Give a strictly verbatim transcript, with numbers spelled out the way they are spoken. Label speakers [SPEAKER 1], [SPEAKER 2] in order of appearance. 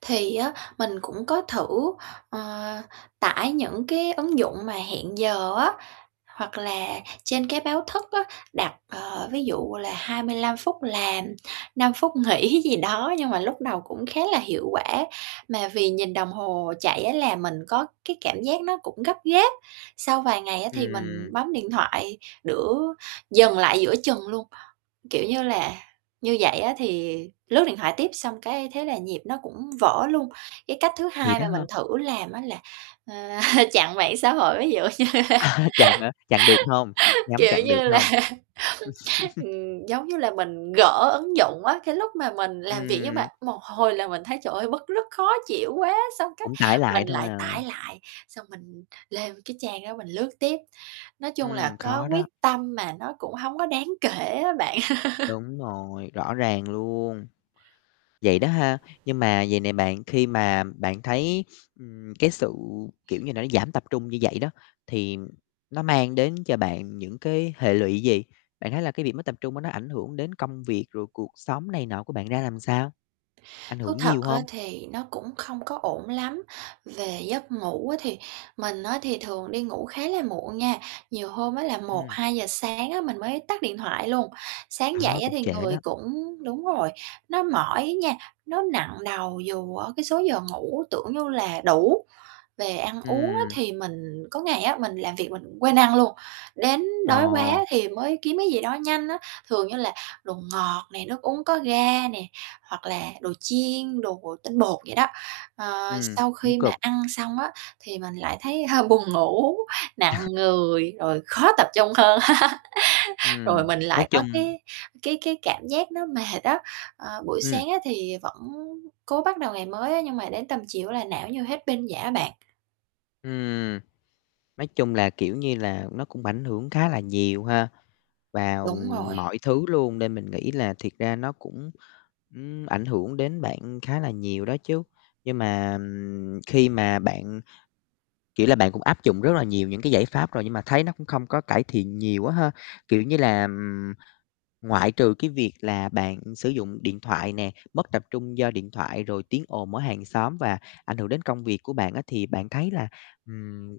[SPEAKER 1] Thì á, mình cũng có thử, ờ, tải những cái ứng dụng mà hẹn giờ á, hoặc là trên cái báo thức á, đặt, ờ, ví dụ là hai mươi lăm phút làm, năm phút nghỉ gì đó. Nhưng mà lúc đầu cũng khá là hiệu quả, mà vì nhìn đồng hồ chạy á, làm mình có cái cảm giác nó cũng gấp gáp, sau vài ngày á thì mình
[SPEAKER 2] Ừm.
[SPEAKER 1] bấm điện thoại đữa dừng lại giữa chừng luôn, kiểu như là, như vậy á thì lướt điện thoại tiếp, xong, cái, thế là nhịp nó cũng vỡ luôn. Cái cách thứ
[SPEAKER 2] Vậy
[SPEAKER 1] hai
[SPEAKER 2] đó
[SPEAKER 1] mà mình
[SPEAKER 2] ha.
[SPEAKER 1] thử làm á là, ờ, chặn mạng xã hội ví dụ
[SPEAKER 2] Chặn hả, chặn được hông, nhắm
[SPEAKER 1] kiểu
[SPEAKER 2] chặn được
[SPEAKER 1] như là
[SPEAKER 2] hông?
[SPEAKER 1] ừm, giống như là, mình gỡ ứng dụng á, cái lúc mà mình làm việc nhưng mà
[SPEAKER 2] Ừm.
[SPEAKER 1] một hồi là mình thấy trời ơi bứt rứt, khó chịu quá, xong, cái,
[SPEAKER 2] Cũng tải
[SPEAKER 1] mình
[SPEAKER 2] lại thôi
[SPEAKER 1] lại tải
[SPEAKER 2] à.
[SPEAKER 1] lại, xong mình lên cái trang đó mình lướt tiếp. Nói chung là,
[SPEAKER 2] Ừm,
[SPEAKER 1] có
[SPEAKER 2] khó
[SPEAKER 1] quyết
[SPEAKER 2] đó.
[SPEAKER 1] tâm mà nó cũng hông có đáng kể á bạn.
[SPEAKER 2] Đúng rồi, rõ ràng luôn. Vậy đó ha. Nhưng mà vầy nè bạn khi mà bạn thấy, ừm, cái sự, kiểu như là, nó giảm tập trung như vậy đó, thì nó mang đến cho bạn những cái hệ lụy gì? Bạn thấy là cái việc mất tập trung á, nó ảnh hưởng đến công việc, rồi cuộc sống này nọ của bạn ra làm sao? Ảnh
[SPEAKER 1] Thú
[SPEAKER 2] hưởng
[SPEAKER 1] thật
[SPEAKER 2] nhiều
[SPEAKER 1] á
[SPEAKER 2] hông?
[SPEAKER 1] thì nó cũng không có ổn lắm, về giấc ngủ á thì mình á thì thường đi ngủ khá là muộn nha, nhiều hôm á là một
[SPEAKER 2] Ừm.
[SPEAKER 1] hai giờ sáng á, mình mới tắt điện thoại luôn, sáng
[SPEAKER 2] Đó,
[SPEAKER 1] dậy á
[SPEAKER 2] cũng
[SPEAKER 1] thì
[SPEAKER 2] trễ
[SPEAKER 1] người
[SPEAKER 2] đó.
[SPEAKER 1] cũng đúng rồi, nó mỏi á nha, nó nặng đầu dù ở cái số giờ ngủ tưởng như là đủ. Về ăn uống á
[SPEAKER 2] Ừm.
[SPEAKER 1] thì mình có ngày á, mình làm việc mình quên ăn luôn, đến
[SPEAKER 2] Ờ.
[SPEAKER 1] đói quá thì mới kiếm cái gì đó nhanh á, thường như là đồ ngọt nè, nước uống có ga nè, hoặc là đồ chiên, đồ tinh bột vậy đó. Ờ,
[SPEAKER 2] Ừm,
[SPEAKER 1] sau
[SPEAKER 2] cũng
[SPEAKER 1] khi mà
[SPEAKER 2] cực.
[SPEAKER 1] ăn xong á thì mình lại thấy hơi buồn ngủ, nặng người, rồi khó tập trung hơn. Rồi
[SPEAKER 2] Ừm,
[SPEAKER 1] mình
[SPEAKER 2] nói
[SPEAKER 1] lại có
[SPEAKER 2] chung
[SPEAKER 1] cái cái cái cảm giác nó mệt á, ờ, buổi
[SPEAKER 2] Ừm.
[SPEAKER 1] sáng á thì vẫn cố bắt đầu ngày mới á, nhưng mà đến tầm chiều á là não như hết pin vậy á bạn.
[SPEAKER 2] Ừm. Nói chung là, kiểu như là, nó cũng ảnh hưởng khá là nhiều ha, vào,
[SPEAKER 1] Đúng
[SPEAKER 2] ừm,
[SPEAKER 1] rồi.
[SPEAKER 2] mọi thứ luôn, nên mình nghĩ là thiệt ra nó cũng, ừm, ảnh hưởng đến bạn khá là nhiều đó chứ. Nhưng mà, ừm, khi mà bạn kiểu là, bạn cũng áp dụng rất là nhiều những cái giải pháp rồi, nhưng mà thấy nó cũng không có cải thiện nhiều á ha. Kiểu như là, ừm, ngoại trừ, cái việc là bạn sử dụng điện thoại nè, mất tập trung do điện thoại, rồi tiếng ồn ở hàng xóm và ảnh hưởng đến công việc của bạn á, thì bạn thấy là, ừm